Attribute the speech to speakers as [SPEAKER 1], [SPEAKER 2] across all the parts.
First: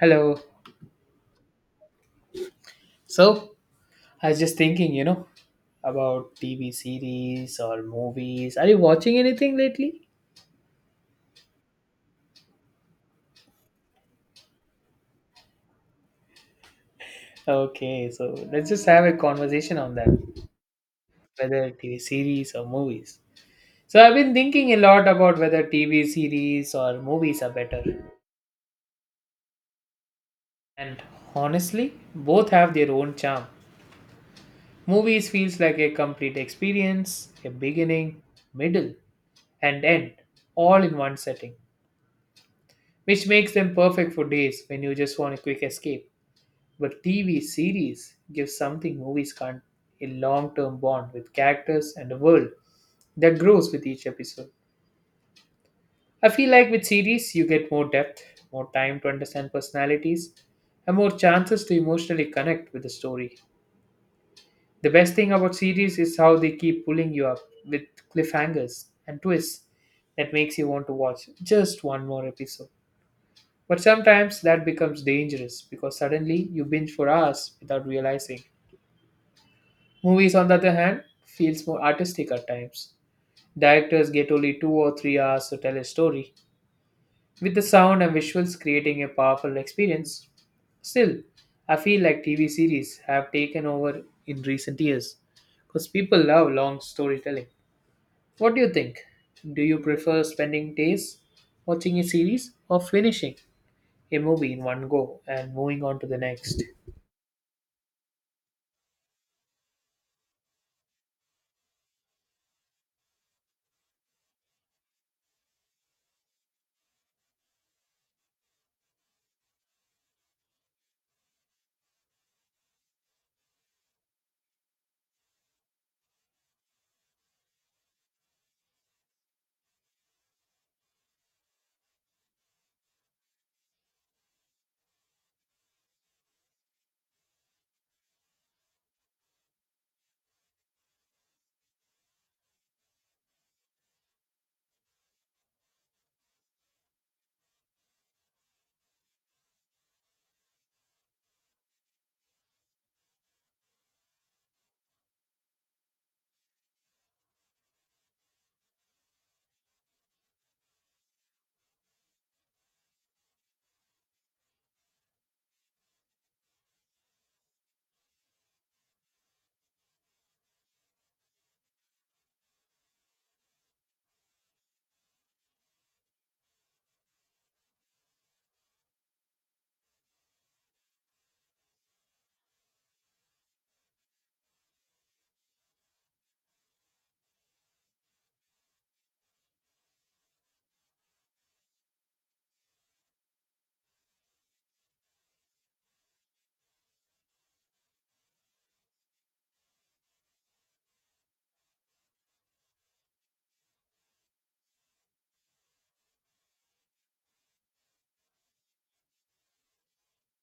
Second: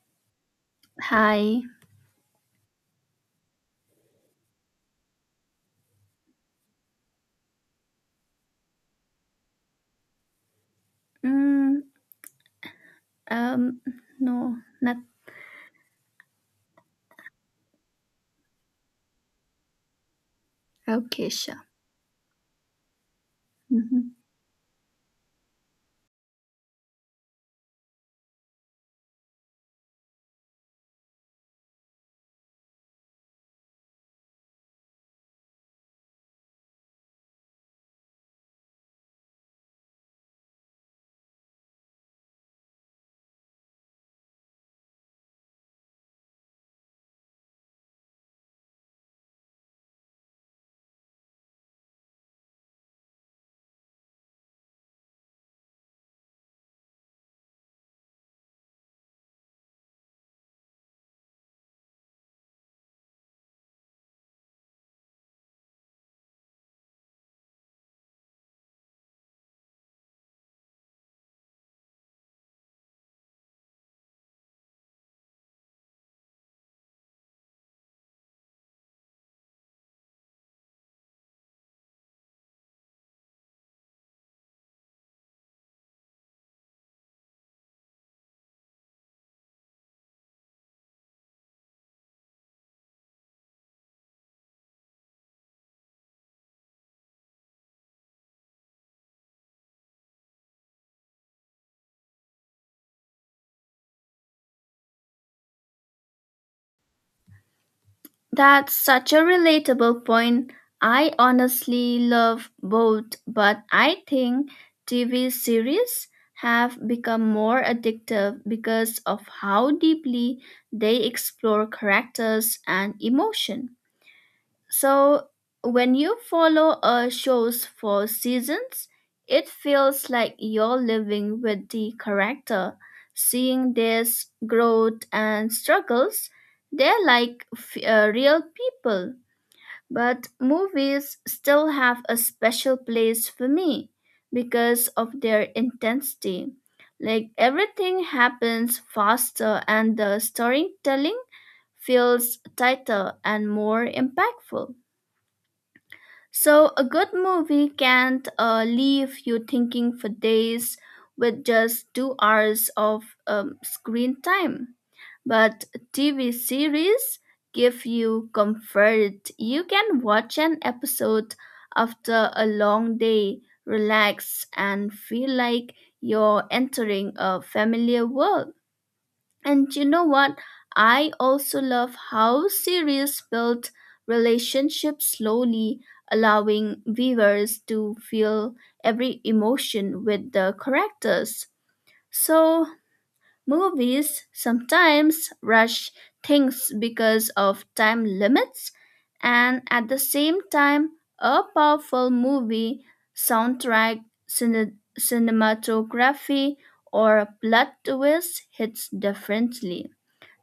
[SPEAKER 1] Hello.
[SPEAKER 2] Hi.
[SPEAKER 1] So, I was just thinking, you know, about TV series or movies. Are you watching anything lately?
[SPEAKER 2] Mm, um, no, not.
[SPEAKER 1] Okay, so let's just have a conversation on that,
[SPEAKER 2] Okay, sure.
[SPEAKER 1] whether TV series or movies. So,
[SPEAKER 2] Mhm.
[SPEAKER 1] I've been thinking a lot about whether TV series or movies are better. And honestly, both have their own charm. Movies feels like a complete experience, a beginning, middle, and end, all in one setting, which makes them perfect for days when you just want a quick escape. But TV series give something movies can't, a long term bond with characters and a world that grows with each episode. I feel like with series, you get more depth, more time to understand personalities, and more chances to emotionally connect with the story. The best thing about series is how they keep pulling you up with cliffhangers and twists that makes you want to watch just one more episode. But sometimes that becomes dangerous because suddenly you binge for hours without realizing. Movies, on the other hand, feels more artistic at times. Directors get only 2 or 3 hours to tell a story, with the sound and visuals creating a powerful experience. Still, I feel like TV series have taken over in recent years because people love long storytelling. What do you think? Do you prefer spending days watching a series or finishing a movie in one go and moving on to the next?
[SPEAKER 2] That's such a relatable point. I honestly love both, but I think TV series have become more addictive because of how deeply they explore characters and emotion. So when you follow a show's for seasons, it feels like you're living with the character, seeing their growth and struggles. They're like real people. But movies still have a special place for me because of their intensity. Like everything happens faster and the storytelling feels tighter and more impactful. So, a good movie can't leave you thinking for days with just 2 hours of screen time. But TV series give you comfort. You can watch an episode after a long day, relax, and feel like you're entering a familiar world. And you know what? I also love how series built relationships slowly, allowing viewers to feel every emotion with the characters. So, movies sometimes rush things because of time limits, and at the same time, a powerful movie, soundtrack, cinematography, or plot twist hits differently.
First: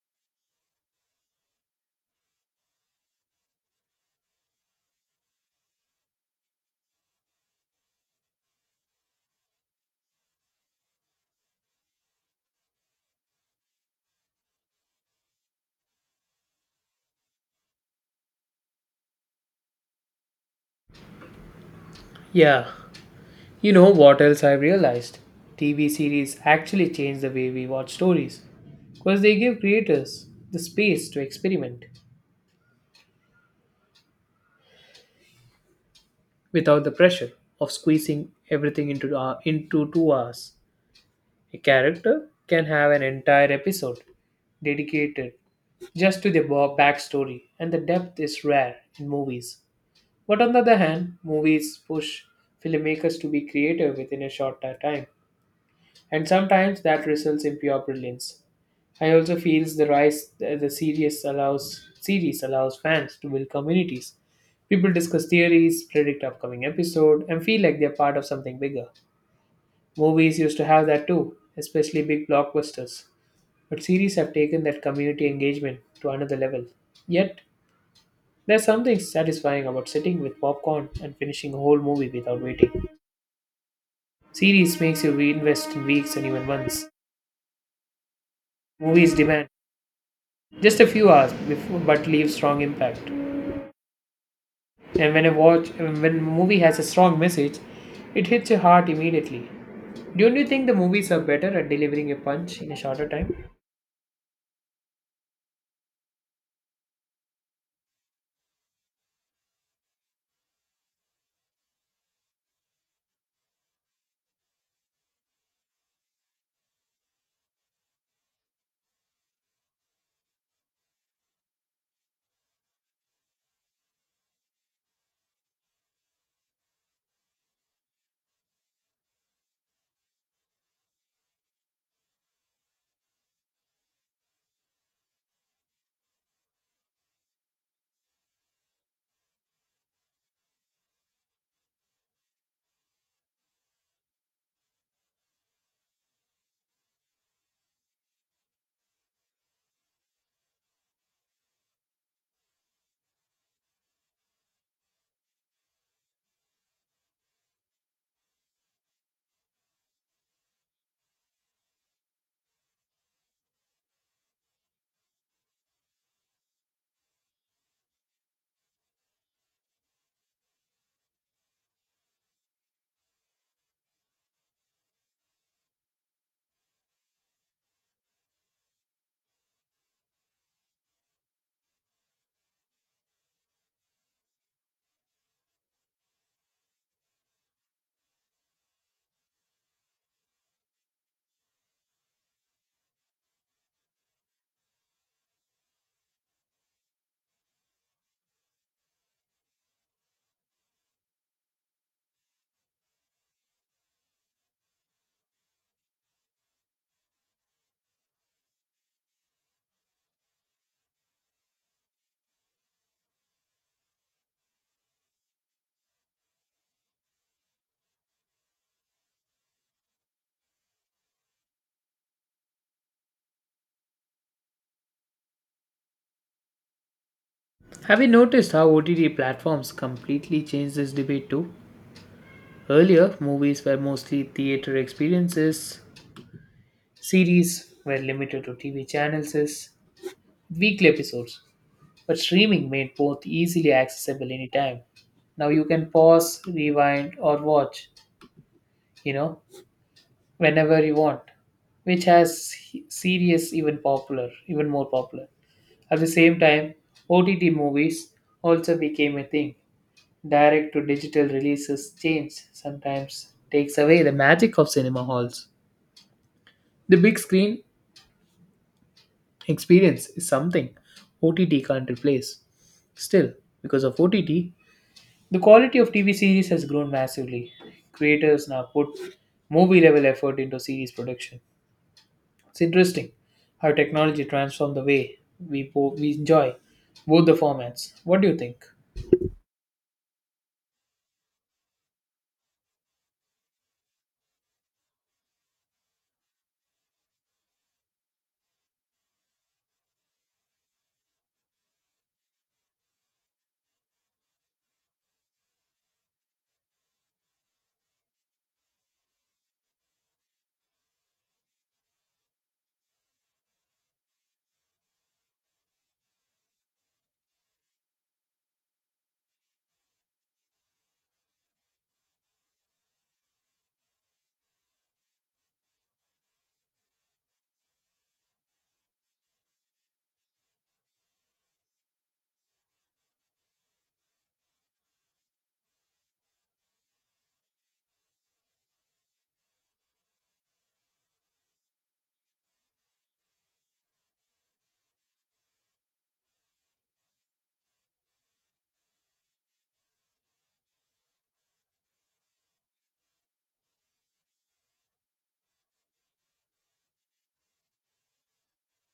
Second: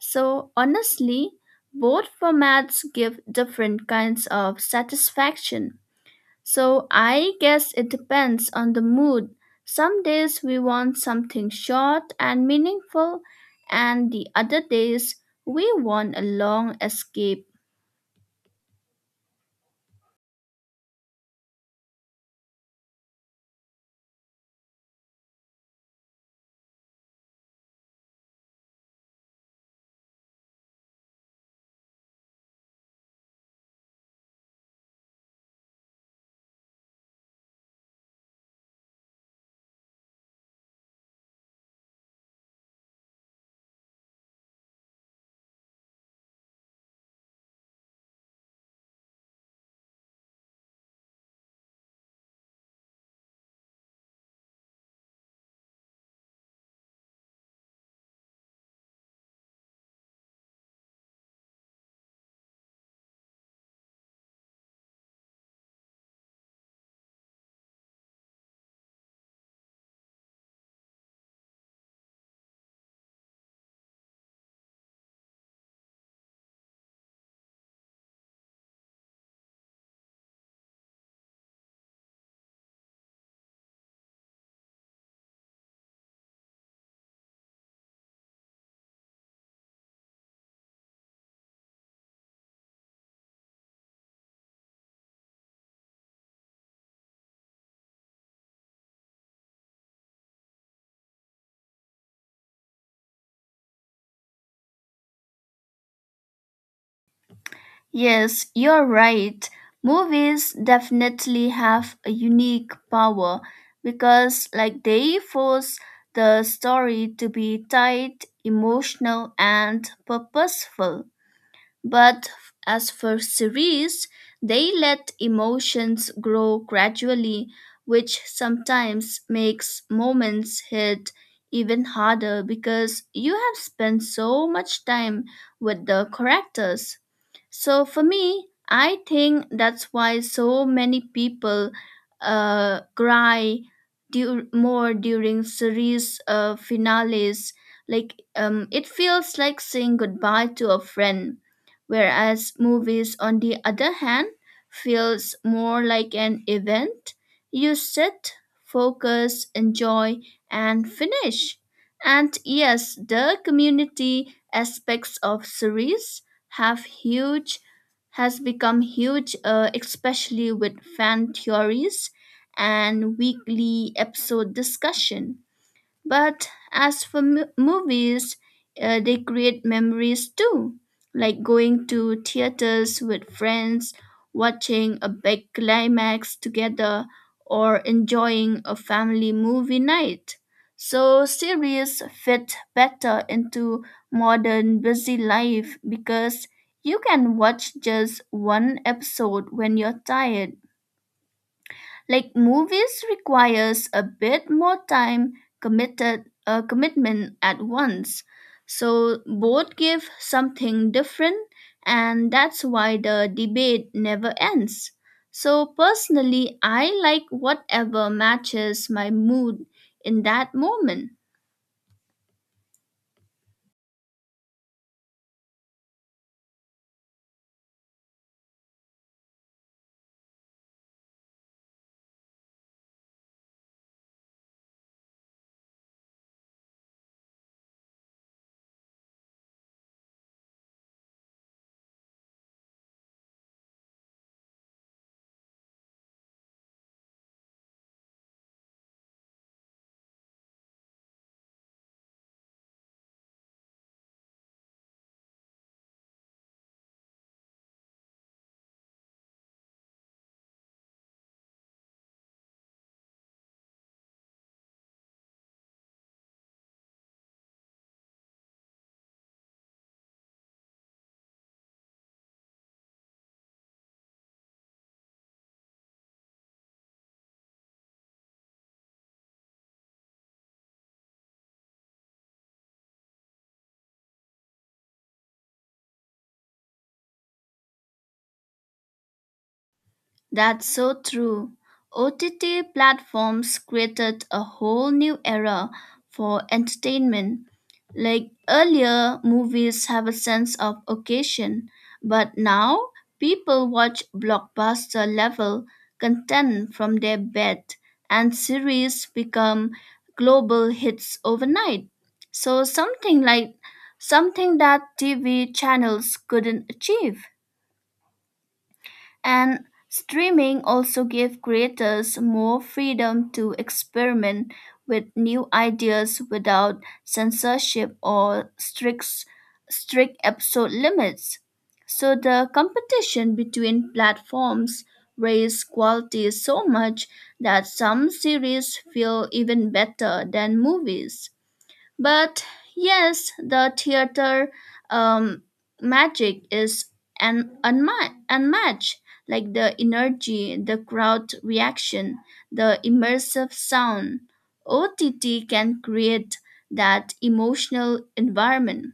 [SPEAKER 2] So, honestly, both formats give different kinds of satisfaction. So, I guess it depends on the mood. Some days we want something short and meaningful, and the other days we want a long escape.
[SPEAKER 1] Yeah. You know what else I've realized? TV series actually change the way we watch stories because they give creators the space to experiment without the pressure of squeezing everything into 2 hours. A character can have an entire episode dedicated just to backstory, and the depth is rare in movies. But on the other hand, movies push filmmakers to be creative within a shorter time, and sometimes that results in pure brilliance. I also feels the series allows fans to build communities. People discuss theories, predict upcoming episode, and feel like they're part of something bigger. Movies used to have that too, especially big blockbusters. But series have taken that community engagement to another level. Yet, there's something satisfying about sitting with popcorn and finishing a whole movie without waiting. Series makes you reinvest in weeks and even months. Movies demand just a few hours before, but leave strong impact. And when a movie has a strong message, it hits your heart immediately. Don't you think the movies are better at delivering a punch in a shorter time?
[SPEAKER 2] Yes, you're right. Movies definitely have a unique power because like they force the story to be tight, emotional and purposeful. But as for series, they let emotions grow gradually, which sometimes makes moments hit even harder because you have spent so much time with the characters. So for me, I think that's why so many people cry more during series finales. Like it feels like saying goodbye to a friend, whereas movies, on the other hand, feels more like an event. You sit, focus, enjoy, and finish. And yes, the community aspects of series have huge has become huge, especially with fan theories and weekly episode discussion. But as for movies, they create memories too, like going to theaters with friends, watching a big climax together, or enjoying a family movie night. So, series fit better into modern busy life because you can watch just one episode when you're tired like movies requires a bit more time committed commitment at once. So both give something different and that's why the debate never ends. So personally I like whatever matches my mood in that moment.
[SPEAKER 1] Have you noticed how OTT platforms completely changed this debate too? Earlier, movies were mostly theater experiences, series were limited to TV channels, weekly episodes, but streaming made both easily accessible anytime. Now you can pause, rewind, or watch, you know, whenever you want, which has even more popular. At the same time, OTT movies also became a thing. Direct to digital releases change sometimes takes away the magic of cinema halls. The big screen experience is something OTT can't replace. Still, because of OTT, the quality of TV series has grown massively. Creators now put movie level effort into series production. It's interesting how technology transformed the way we enjoy both the formats. What do you think?
[SPEAKER 2] That's so true. OTT platforms created a whole new era for entertainment. Like earlier, movies have a sense of occasion, but now people watch blockbuster level content from their bed, and series become global hits overnight. So, something that TV channels couldn't achieve. And streaming also gave creators more freedom to experiment with new ideas without censorship or strict episode limits. So the competition between platforms raised quality so much that some series feel even better than movies. But yes, the theater um, magic is unmatched. Like the energy, the crowd reaction, the immersive sound. OTT can create that emotional environment.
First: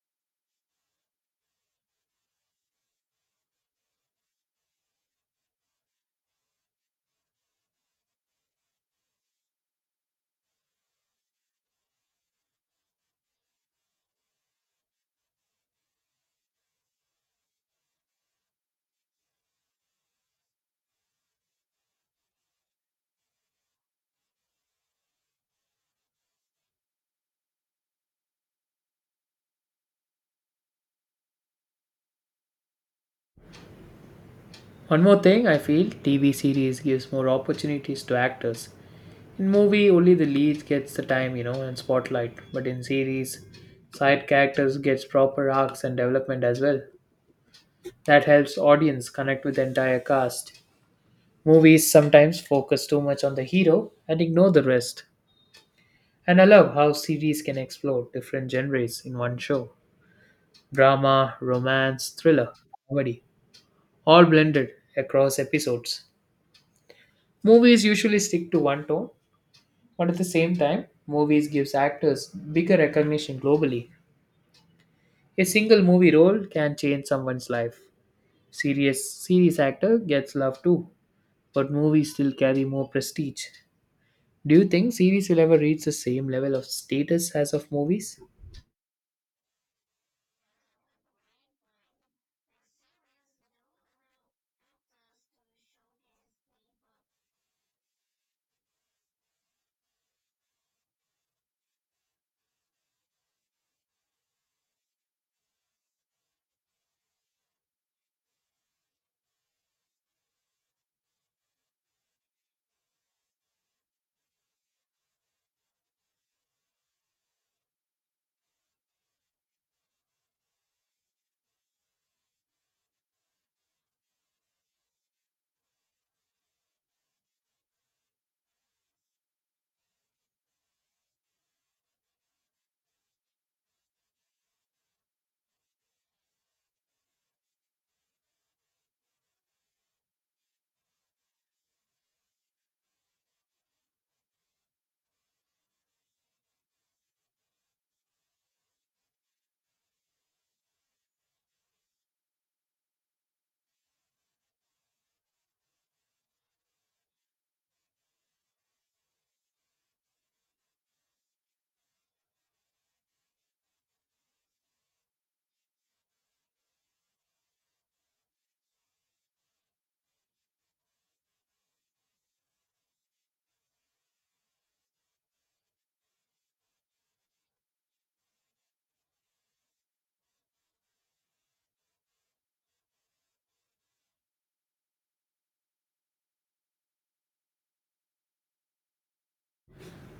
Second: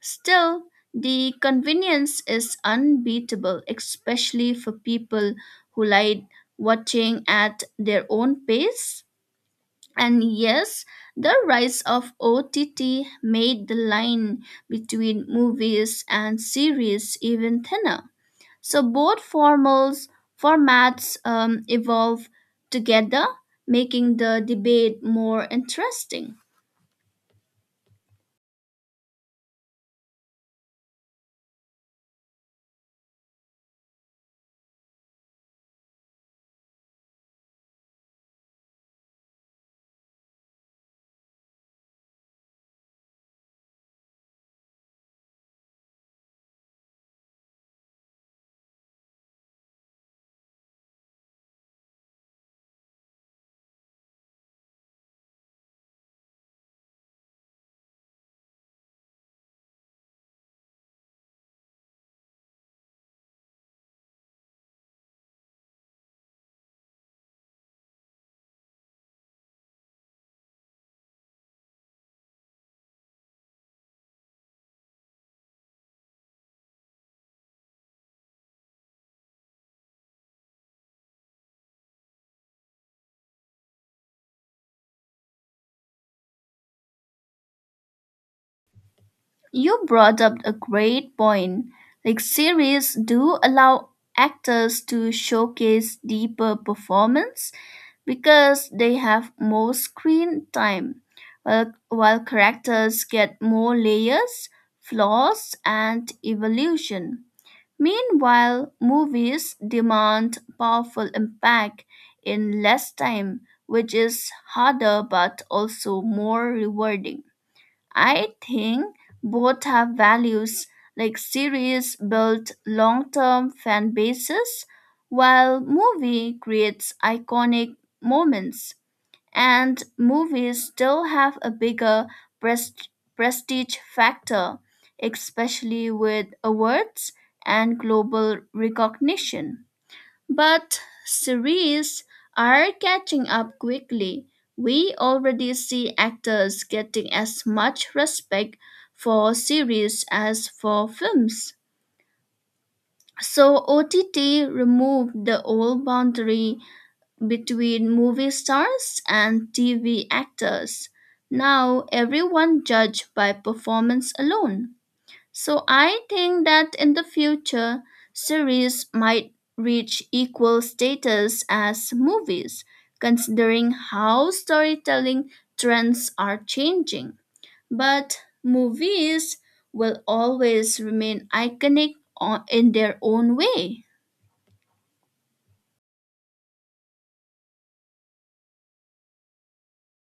[SPEAKER 2] Still, the convenience is unbeatable, especially for people who like watching at their own pace. And yes, the rise of OTT made the line between movies and series even thinner. So formats evolve together, making the debate more interesting.
[SPEAKER 1] One more thing, I feel TV series gives more opportunities to actors. In movie, only the lead gets the time, you know, and spotlight. But in series, side characters gets proper arcs and development as well. That helps audience connect with the entire cast. Movies sometimes focus too much on the hero and ignore the rest. And I love how series can explore different genres in one show. Drama, romance, thriller, comedy, all blended across episodes. Movies usually stick to one tone, but at the same time, movies gives actors bigger recognition globally. A single movie role can change someone's life. Serious series actor gets love too, but movies still carry more prestige. Do you think series will ever reach the same level of status as of movies?
[SPEAKER 2] You brought up a great point. Like series do allow actors to showcase deeper performance because they have more screen time, while characters get more layers, flaws, and evolution. Meanwhile, movies demand powerful impact in less time, which is harder but also more rewarding. I think both have values, like series build long term fan bases, while movie creates iconic moments. And movies still have a bigger pres- prestige factor, especially with awards and global recognition. But series are catching up quickly. We already see actors getting as much respect for series as for films. So OTT removed the old boundary between movie stars and TV actors. Now everyone judged by performance alone. So I think that in the future, series might reach equal status as movies, considering how storytelling trends are changing. But movies will always remain iconic in their own way.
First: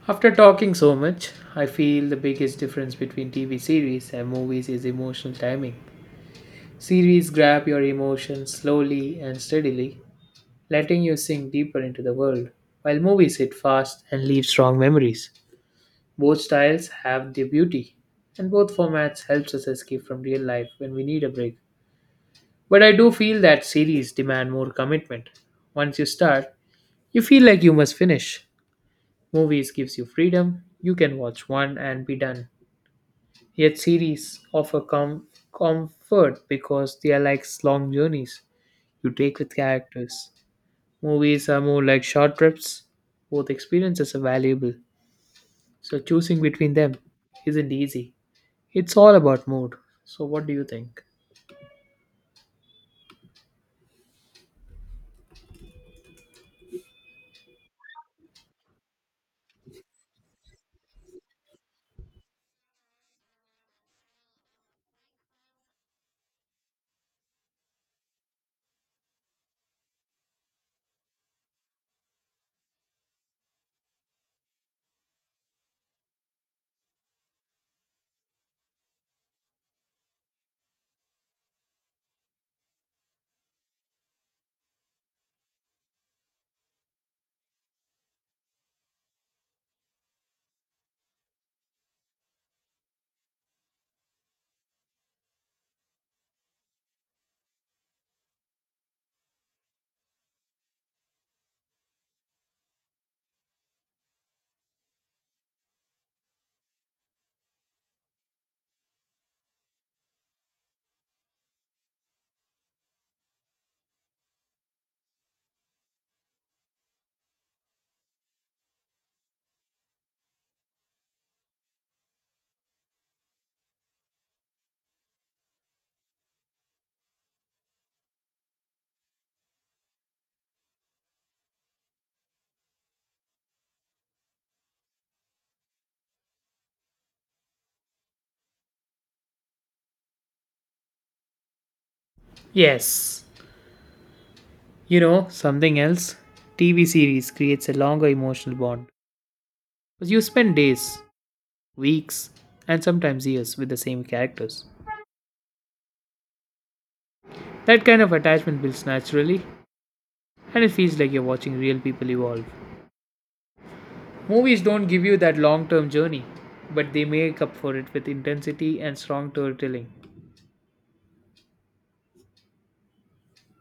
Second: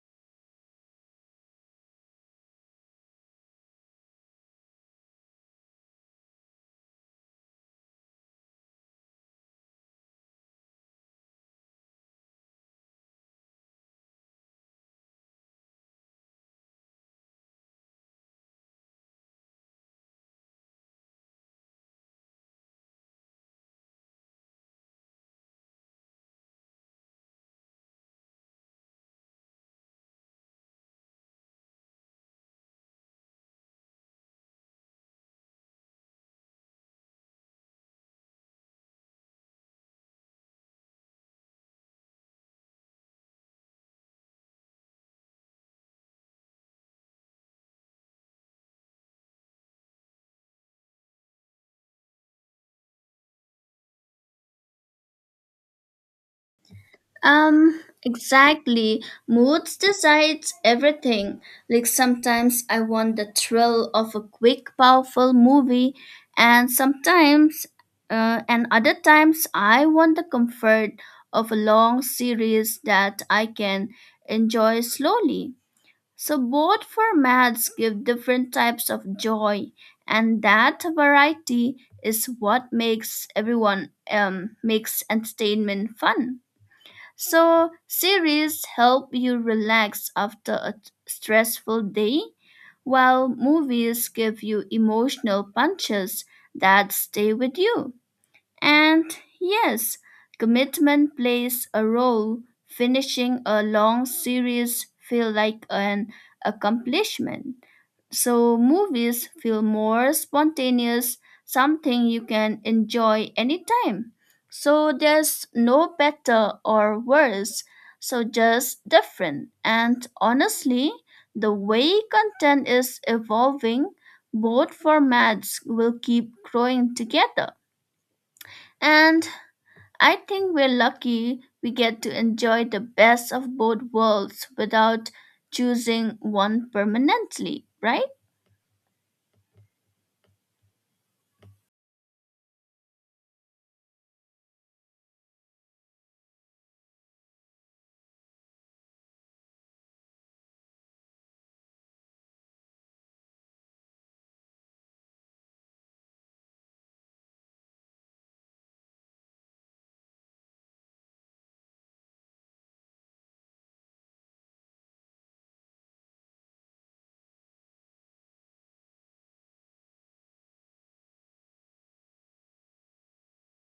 [SPEAKER 1] After talking so much, I feel the biggest difference between TV series and movies is emotional timing. Series grab your emotions slowly and steadily, letting you sink deeper into the world, while movies hit fast and leave strong memories. Both styles have their beauty, and both formats helps us escape from real life when we need a break. But I do feel that series demand more commitment. Once you start, you feel like you must finish. Movies gives you freedom. You can watch one and be done. Yet series offer comfort because they are like long journeys you take with characters. Movies are more like short trips. Both experiences are valuable, so choosing between them isn't easy. It's all about mood. So, what do you think?
[SPEAKER 2] Exactly. Moods decides everything. Like sometimes I want the thrill of a quick, powerful movie, and other times I want the comfort of a long series that I can enjoy slowly. So both formats give different types of joy, and that variety is what makes everyone makes entertainment fun. So, series help you relax after a stressful day, while movies give you emotional punches that stay with you. And yes, commitment plays a role. Finishing a long series feel like an accomplishment. So movies feel more spontaneous, something you can enjoy anytime. So there's no better or worse, so just different. And honestly, the way content is evolving, both formats will keep growing together. And I think we're lucky we get to enjoy the best of both worlds without choosing one permanently, right?
[SPEAKER 1] Yes. You know, something else? TV series creates a longer emotional bond, because you spend days, weeks, and sometimes years with the same characters. That kind of attachment builds naturally, and it feels like you're watching real people evolve. Movies don't give you that long term journey, but they make up for it with intensity and strong storytelling.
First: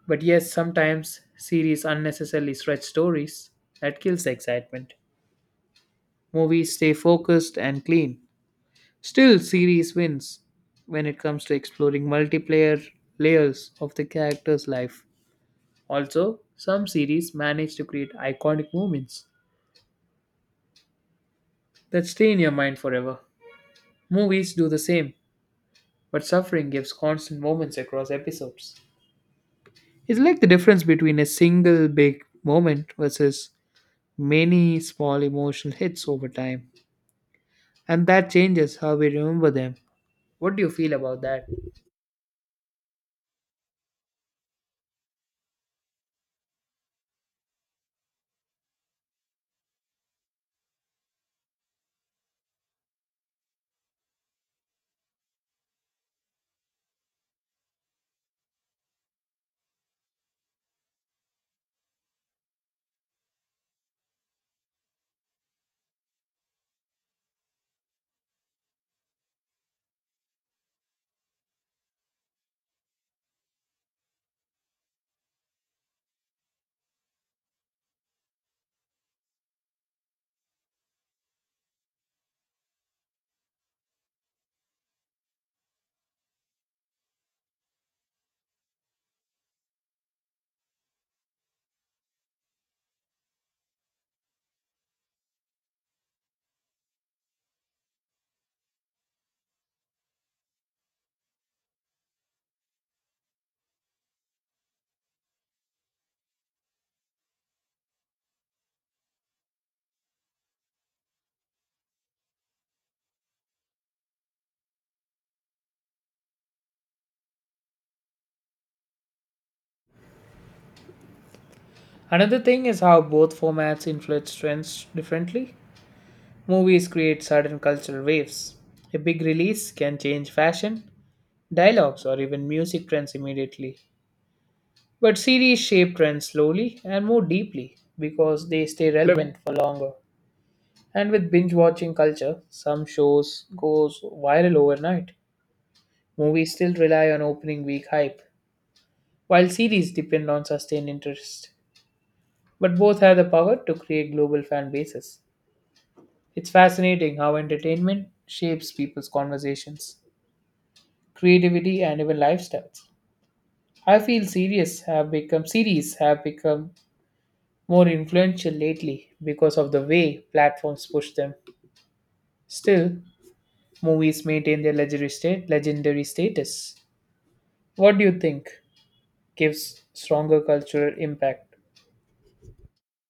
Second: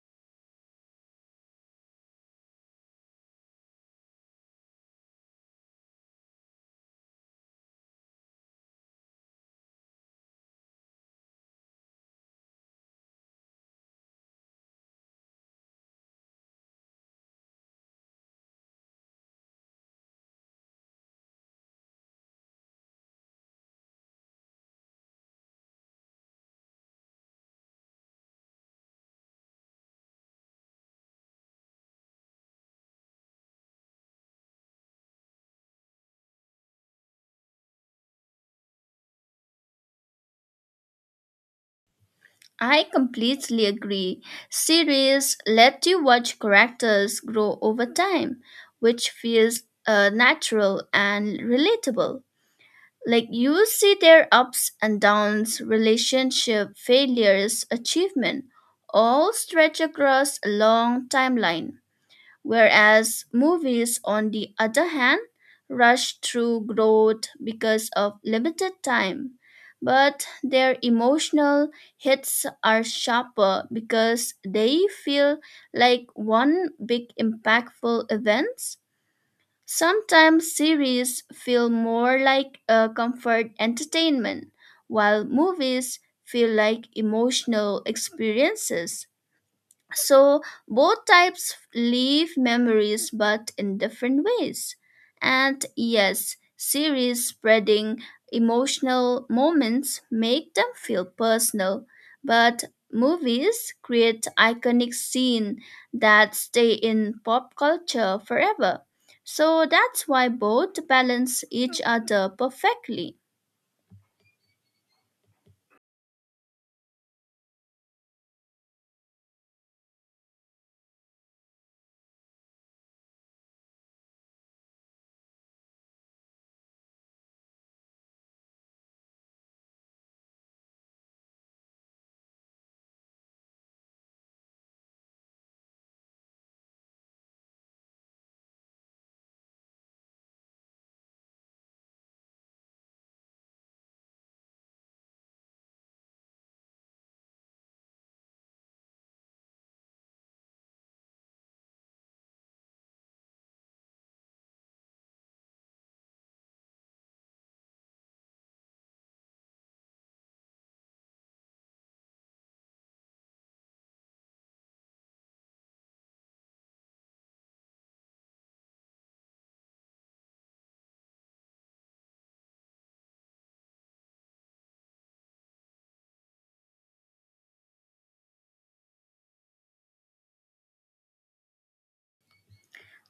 [SPEAKER 1] But yes, sometimes series unnecessarily stretch stories. That kills the excitement. Movies stay focused and clean. Still, series wins when it comes to exploring multiplayer layers of the character's life. Also, some series manage to create iconic moments that stay in your mind forever. Movies do the same, but suffering gives constant moments across episodes. It's like the difference between a single big moment versus many small emotional hits over time. And that changes how we remember them. What do you feel about that?
[SPEAKER 2] I completely agree. Series let you watch characters grow over time, which feels natural and relatable. Like you see their ups and downs, relationship, failures, achievement, all stretch across a long timeline. Whereas movies, on the other hand, rush through growth because of limited time. But their emotional hits are sharper because they feel like one big impactful event. Sometimes series feel more like a comfort entertainment, while movies feel like emotional experiences. So both types leave memories but in different ways. And yes, series spreading emotional moments make them feel personal, but movies create iconic scenes that stay in pop culture forever. So that's why both balance each other perfectly.
[SPEAKER 1] Another thing is how both formats influence trends differently. Movies create certain cultural waves. A big release can change fashion, dialogues, or even music trends immediately. But series shape trends slowly and more deeply because they stay relevant for longer. And with binge watching culture, some shows goes viral overnight. Movies still rely on opening week hype, while series depend on sustained interest. But both have the power to create global fan bases. It's fascinating how entertainment shapes people's conversations, creativity and even lifestyles. I feel series have become more influential lately because of the way platforms push them. Still, movies maintain their legendary status. What do you think gives stronger cultural impact?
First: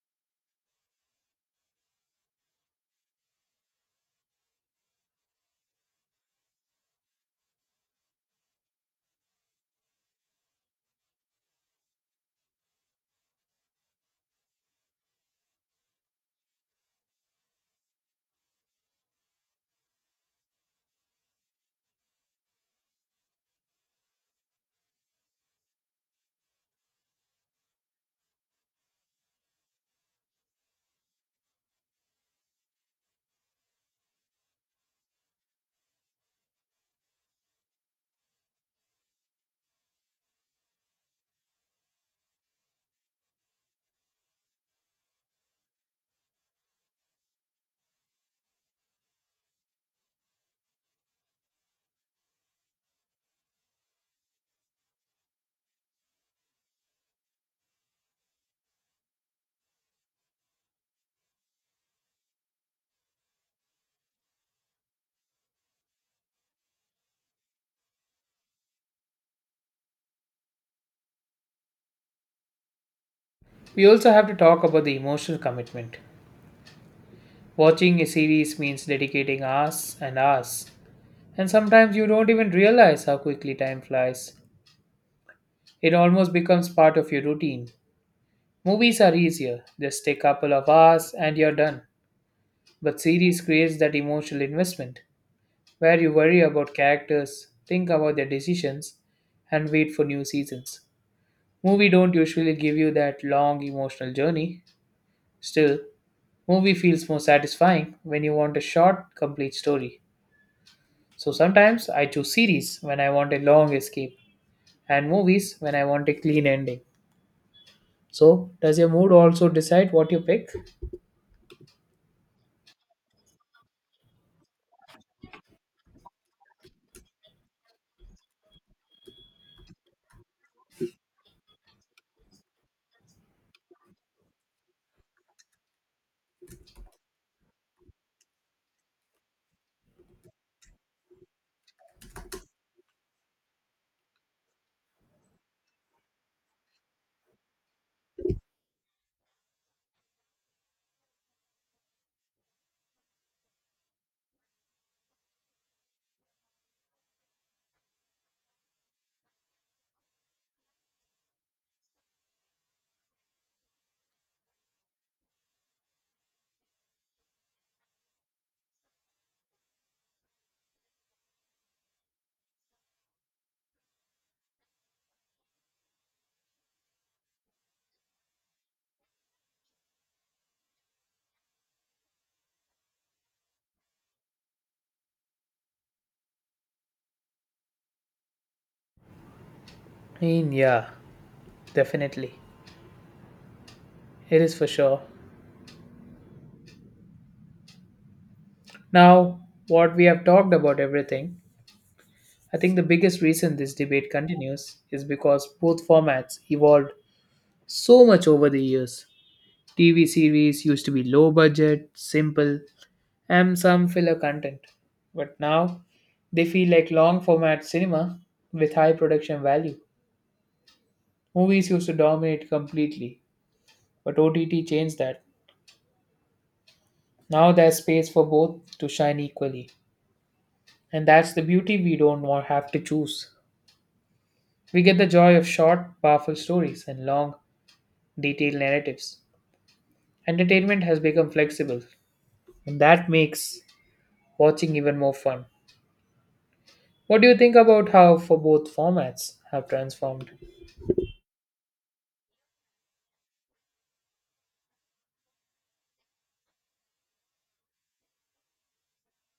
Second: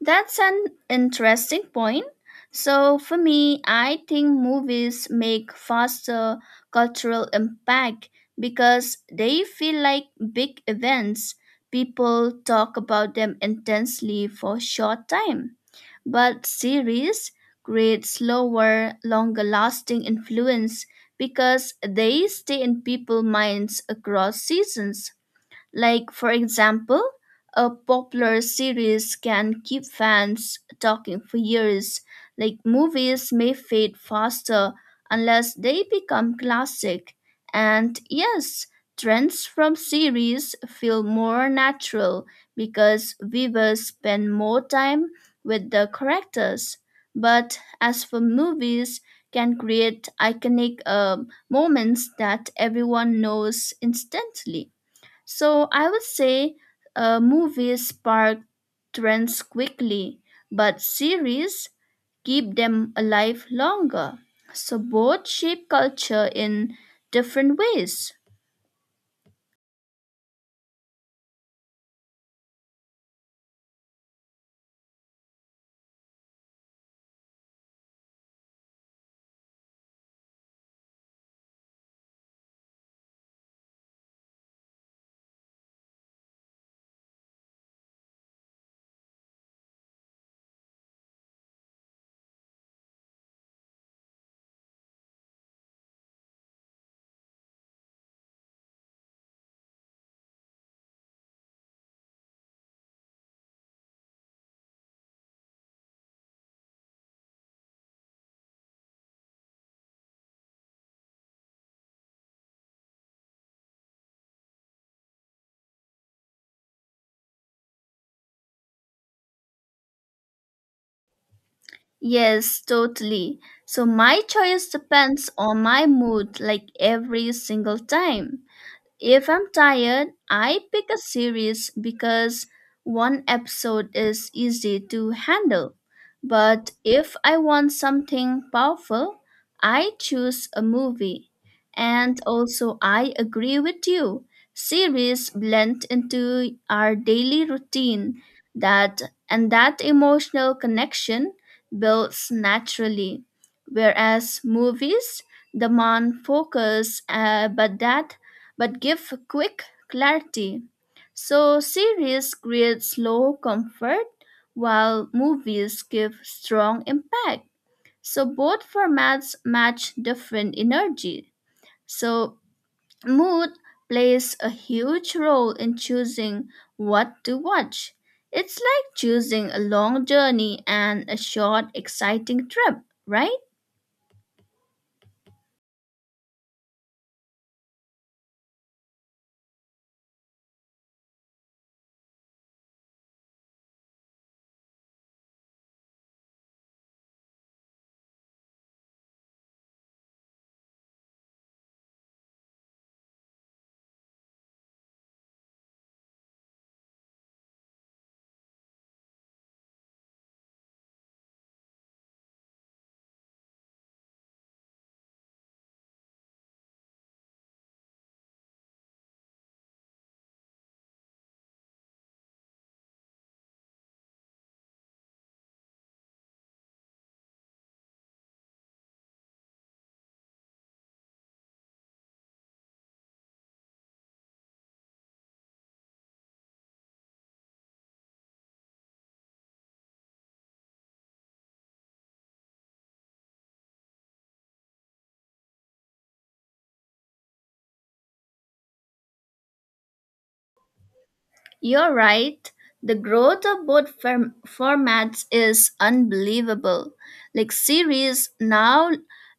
[SPEAKER 2] That's an interesting point. So, for me, I think movies make faster cultural impact because they feel like big events. People talk about them intensely for a short time. But series create slower, longer lasting influence because they stay in people's minds across seasons. Like, for example, a popular series can keep fans talking for years. Like, movies may fade faster unless they become classic. And yes, trends from series feel more natural because viewers spend more time with the characters. But as for movies, can create iconic moments that everyone knows instantly. So I would say movies spark trends quickly, but series keep them alive longer. So both shape culture in different ways.
[SPEAKER 1] We also have to talk about the emotional commitment. Watching a series means dedicating hours and hours, and sometimes you don't even realize how quickly time flies. It almost becomes part of your routine. Movies are easier, just a couple of hours and you're done. But series creates that emotional investment where you worry about characters, think about their decisions, and wait for new seasons. Movie don't usually give you that long emotional journey. Still, movie feels more satisfying when you want a short, complete story. So sometimes I choose series when I want a long escape and movies when I want a clean ending. So, does your mood also decide what you pick?
[SPEAKER 2] Yes, totally. So my choice depends on my mood like every single time. If I'm tired, I pick a series because one episode is easy to handle. But if I want something powerful, I choose a movie. And also, I agree with you. Series blend into our daily routine that and that emotional connection builds naturally. Whereas movies demand focus, but give quick clarity. So series create slow comfort while movies give strong impact. So both formats match different energy. So mood plays a huge role in choosing what to watch. It's like choosing a long journey and a short exciting trip, right?
[SPEAKER 1] In yeah, definitely. It is for sure. Now, what we have talked about everything, I think the biggest reason this debate continues is because both formats evolved so much over the years. TV series used to be low budget, simple, and some filler content. But now they feel like long format cinema with high production value. Movies used to dominate completely, but OTT changed that. Now there's space for both to shine equally. And that's the beauty, we don't want have to choose. We get the joy of short, powerful stories and long, detailed narratives. Entertainment has become flexible, and that makes watching even more fun. What do you think about how for both formats have transformed?
[SPEAKER 2] You're right. The growth of both formats is unbelievable. Like series now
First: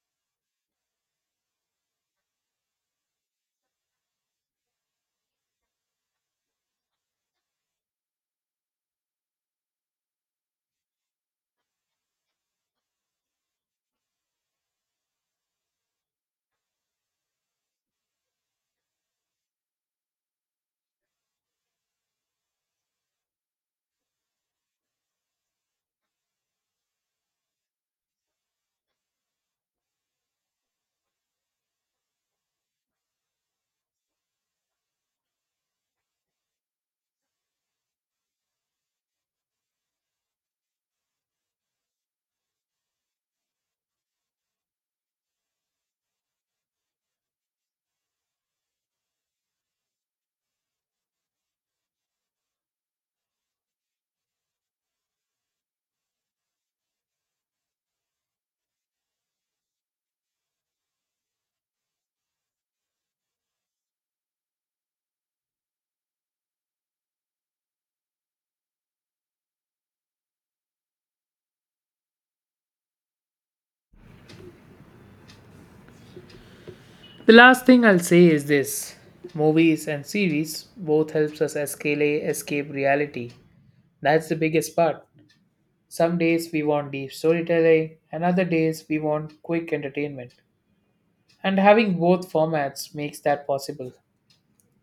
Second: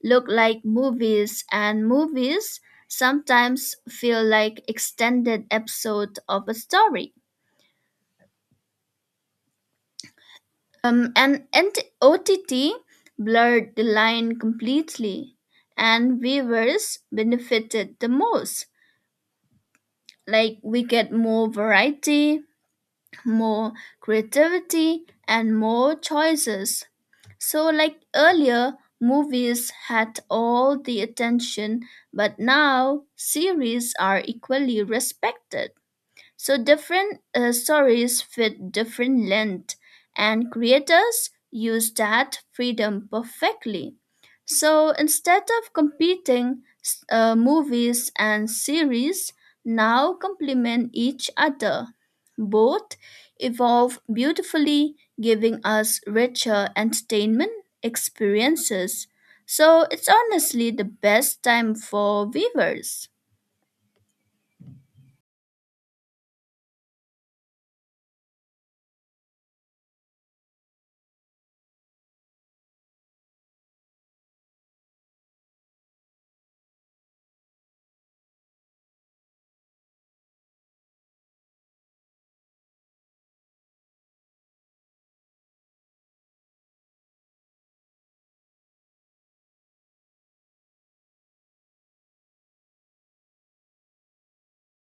[SPEAKER 2] look like movies, and movies sometimes feel like extended episode of a story. And OTT blurred the line completely, and viewers benefited the most. Like we get more variety, more creativity, and more choices. So, like earlier, movies had all the attention, but now series are equally respected. So different stories fit different length, and creators use that freedom perfectly. So instead of competing, movies and series now complement each other. Both evolve beautifully, giving us richer entertainment experiences. So it's honestly the best time for viewers.
[SPEAKER 1] The last thing I'll say is this, movies and series both helps us escape reality. That's the biggest part. Some days we want deep storytelling and other days we want quick entertainment. And having both formats makes that possible.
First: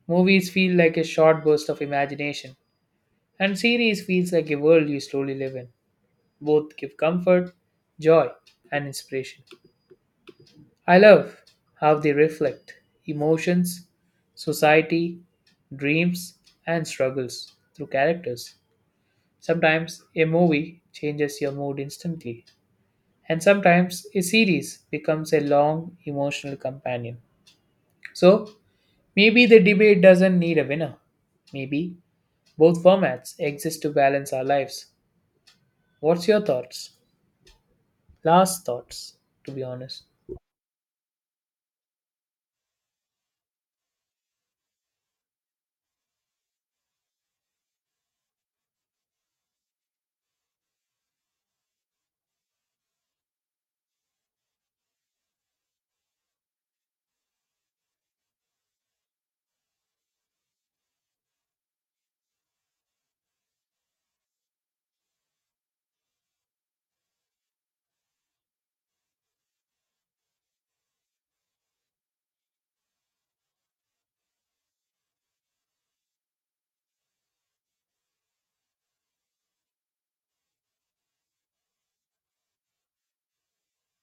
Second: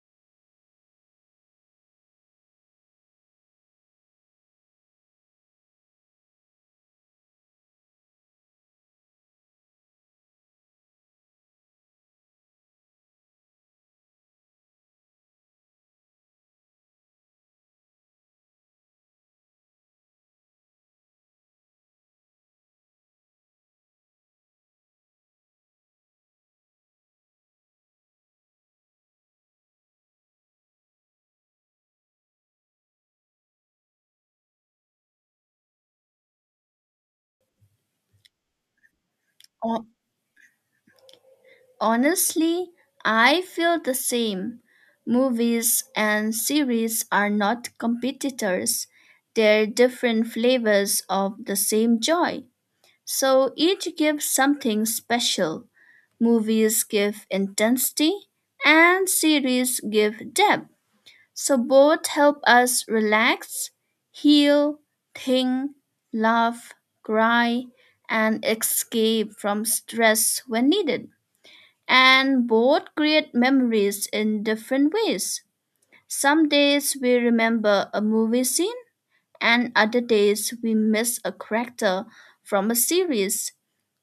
[SPEAKER 1] Movies feel like a short burst of imagination and series feels like a world you slowly live in. Both give comfort, joy and inspiration. I love how they reflect emotions, society, dreams, and struggles through characters. Sometimes a movie changes your mood instantly, and sometimes a series becomes a long emotional companion. So, maybe the debate doesn't need a winner. Maybe both formats exist to balance our lives. What's your thoughts? Last thoughts, to be honest.
[SPEAKER 2] Honestly, I feel the same. Movies and series are not competitors, they're different flavors of the same joy. So each gives something special. Movies give intensity, and series give depth. So both help us relax, heal, think, laugh, cry, and escape from stress when needed, and both create memories in different ways. Some days we remember a movie scene, and other days we miss a character from a series.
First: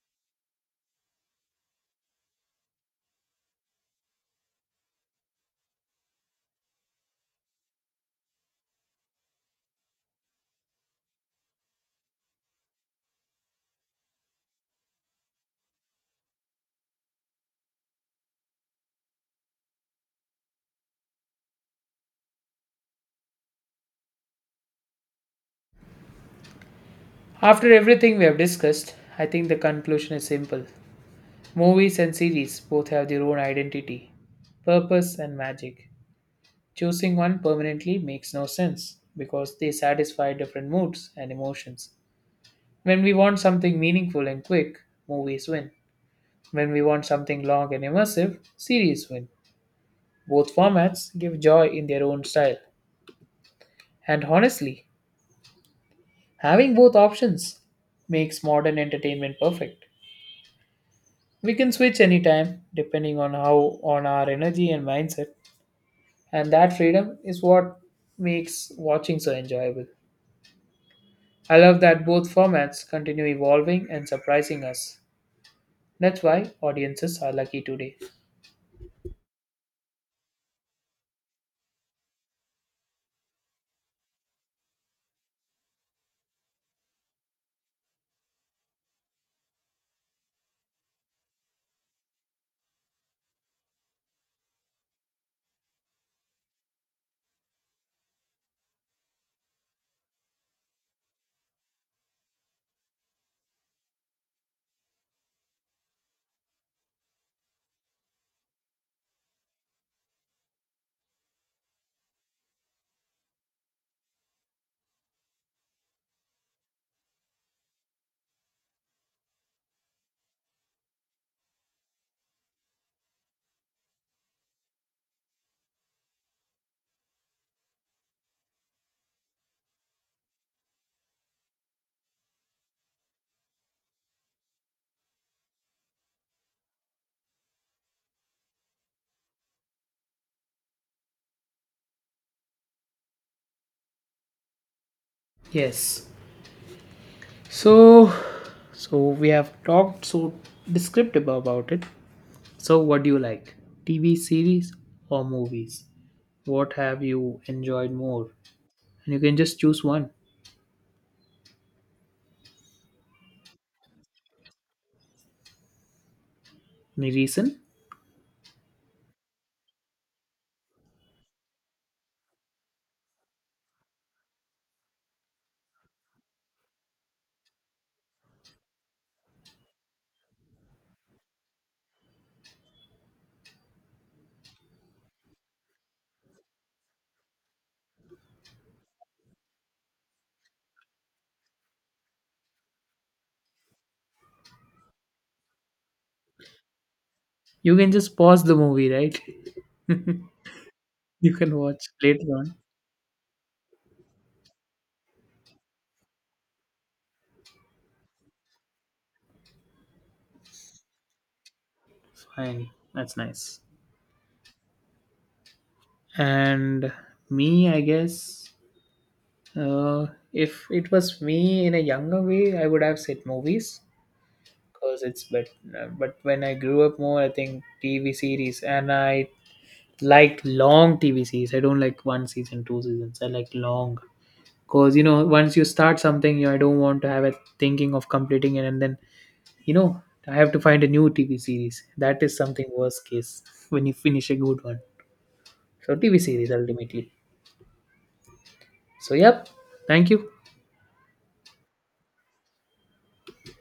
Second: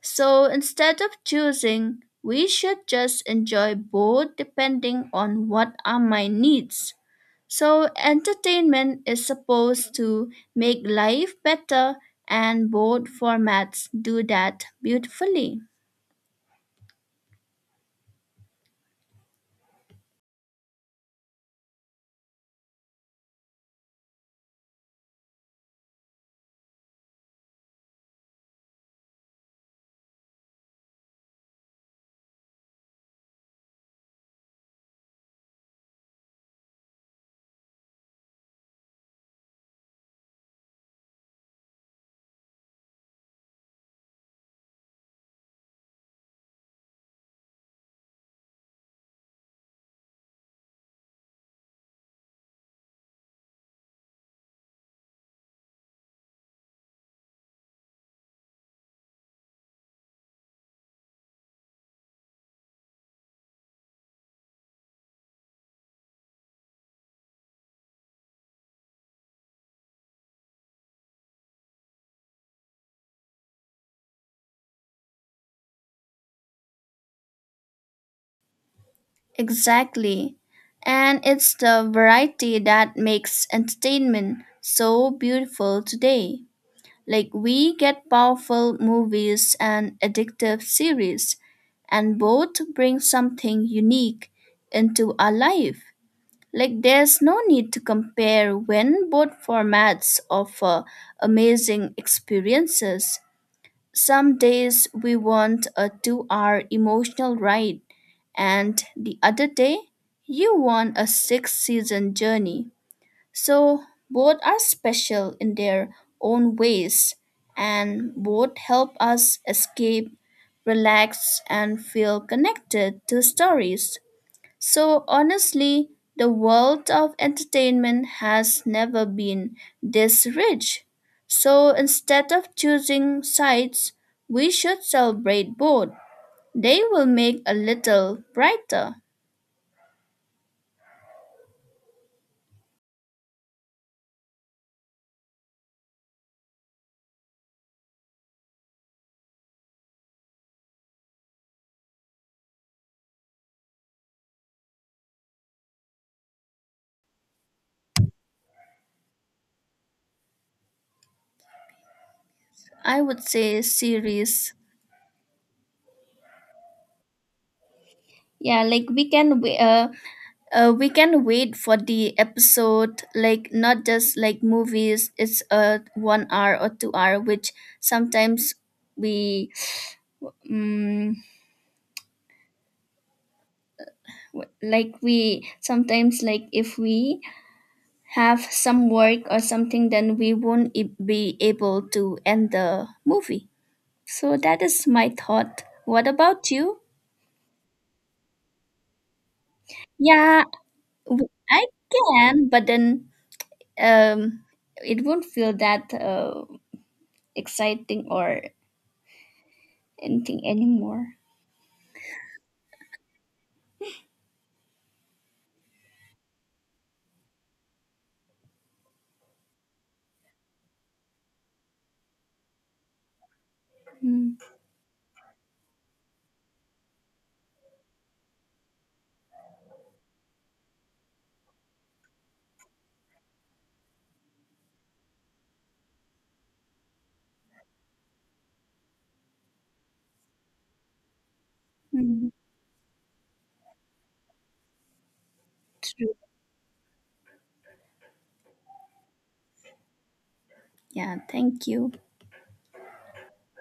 [SPEAKER 2] So instead of choosing, we should just enjoy both depending on what our mind needs. So, entertainment is supposed to make life better, and both formats do that beautifully.
[SPEAKER 1] After everything we have discussed, I think the conclusion is simple. Movies and series both have their own identity, purpose, and magic. Choosing one permanently makes no sense because they satisfy different moods and emotions. When we want something meaningful and quick, movies win. When we want something long and immersive, series win. Both formats give joy in their own style. And honestly, having both options makes modern entertainment perfect. We can switch anytime depending on how on our energy and mindset, and that freedom is what makes watching so enjoyable. I love that both formats continue evolving and surprising us. That's why audiences are lucky today.
[SPEAKER 2] Exactly. And it's the variety that makes entertainment so beautiful today. Like, we get powerful movies and addictive series, and both bring something unique into our life. Like, there's no need to compare when both formats offer amazing experiences. Some days we want a 2-hour emotional ride, and the other day you want a 6 season journey. So both are special in their own ways, and both help us escape, relax, and feel connected to stories. So honestly, the world of entertainment has never been this rich. So instead of choosing sides, we should celebrate both. They will make a little brighter.
[SPEAKER 1] Yes. So, so we have talked so descriptive about it. So, what do you like? TV series or movies? What have you enjoyed more? And you can just choose one.
[SPEAKER 2] I would say series.
[SPEAKER 1] Any reason?
[SPEAKER 2] Yeah, like we can wait for the episode, like, not just like movies, it's a 1 hour or 2 hour, which sometimes we, mm, like, we sometimes like if we have some work or something, then we won't be able to end the movie. So that is my thought. What about you?
[SPEAKER 1] You can just pause the movie, right?
[SPEAKER 2] Yeah. w-
[SPEAKER 1] You can
[SPEAKER 2] i
[SPEAKER 1] watch later
[SPEAKER 2] can,
[SPEAKER 1] on.
[SPEAKER 2] but then um it won't feel that exciting or anything anymore.
[SPEAKER 1] Fine. That's nice. And me, I guess, uh, if it was me in a younger way I would have said movies because it's but when I grew up more I think TV series, and I like long TV series. I don't like 1 season, 2 seasons I like long, because you know, once you start something you, I don't want to have a thinking of completing it, and then you know, I have to find a new TV series. That
[SPEAKER 2] Mm-hmm.
[SPEAKER 1] is something worst case when you finish a good one. So
[SPEAKER 2] True.
[SPEAKER 1] TV series ultimately. So yep, thank you.
[SPEAKER 2] Yeah, thank you.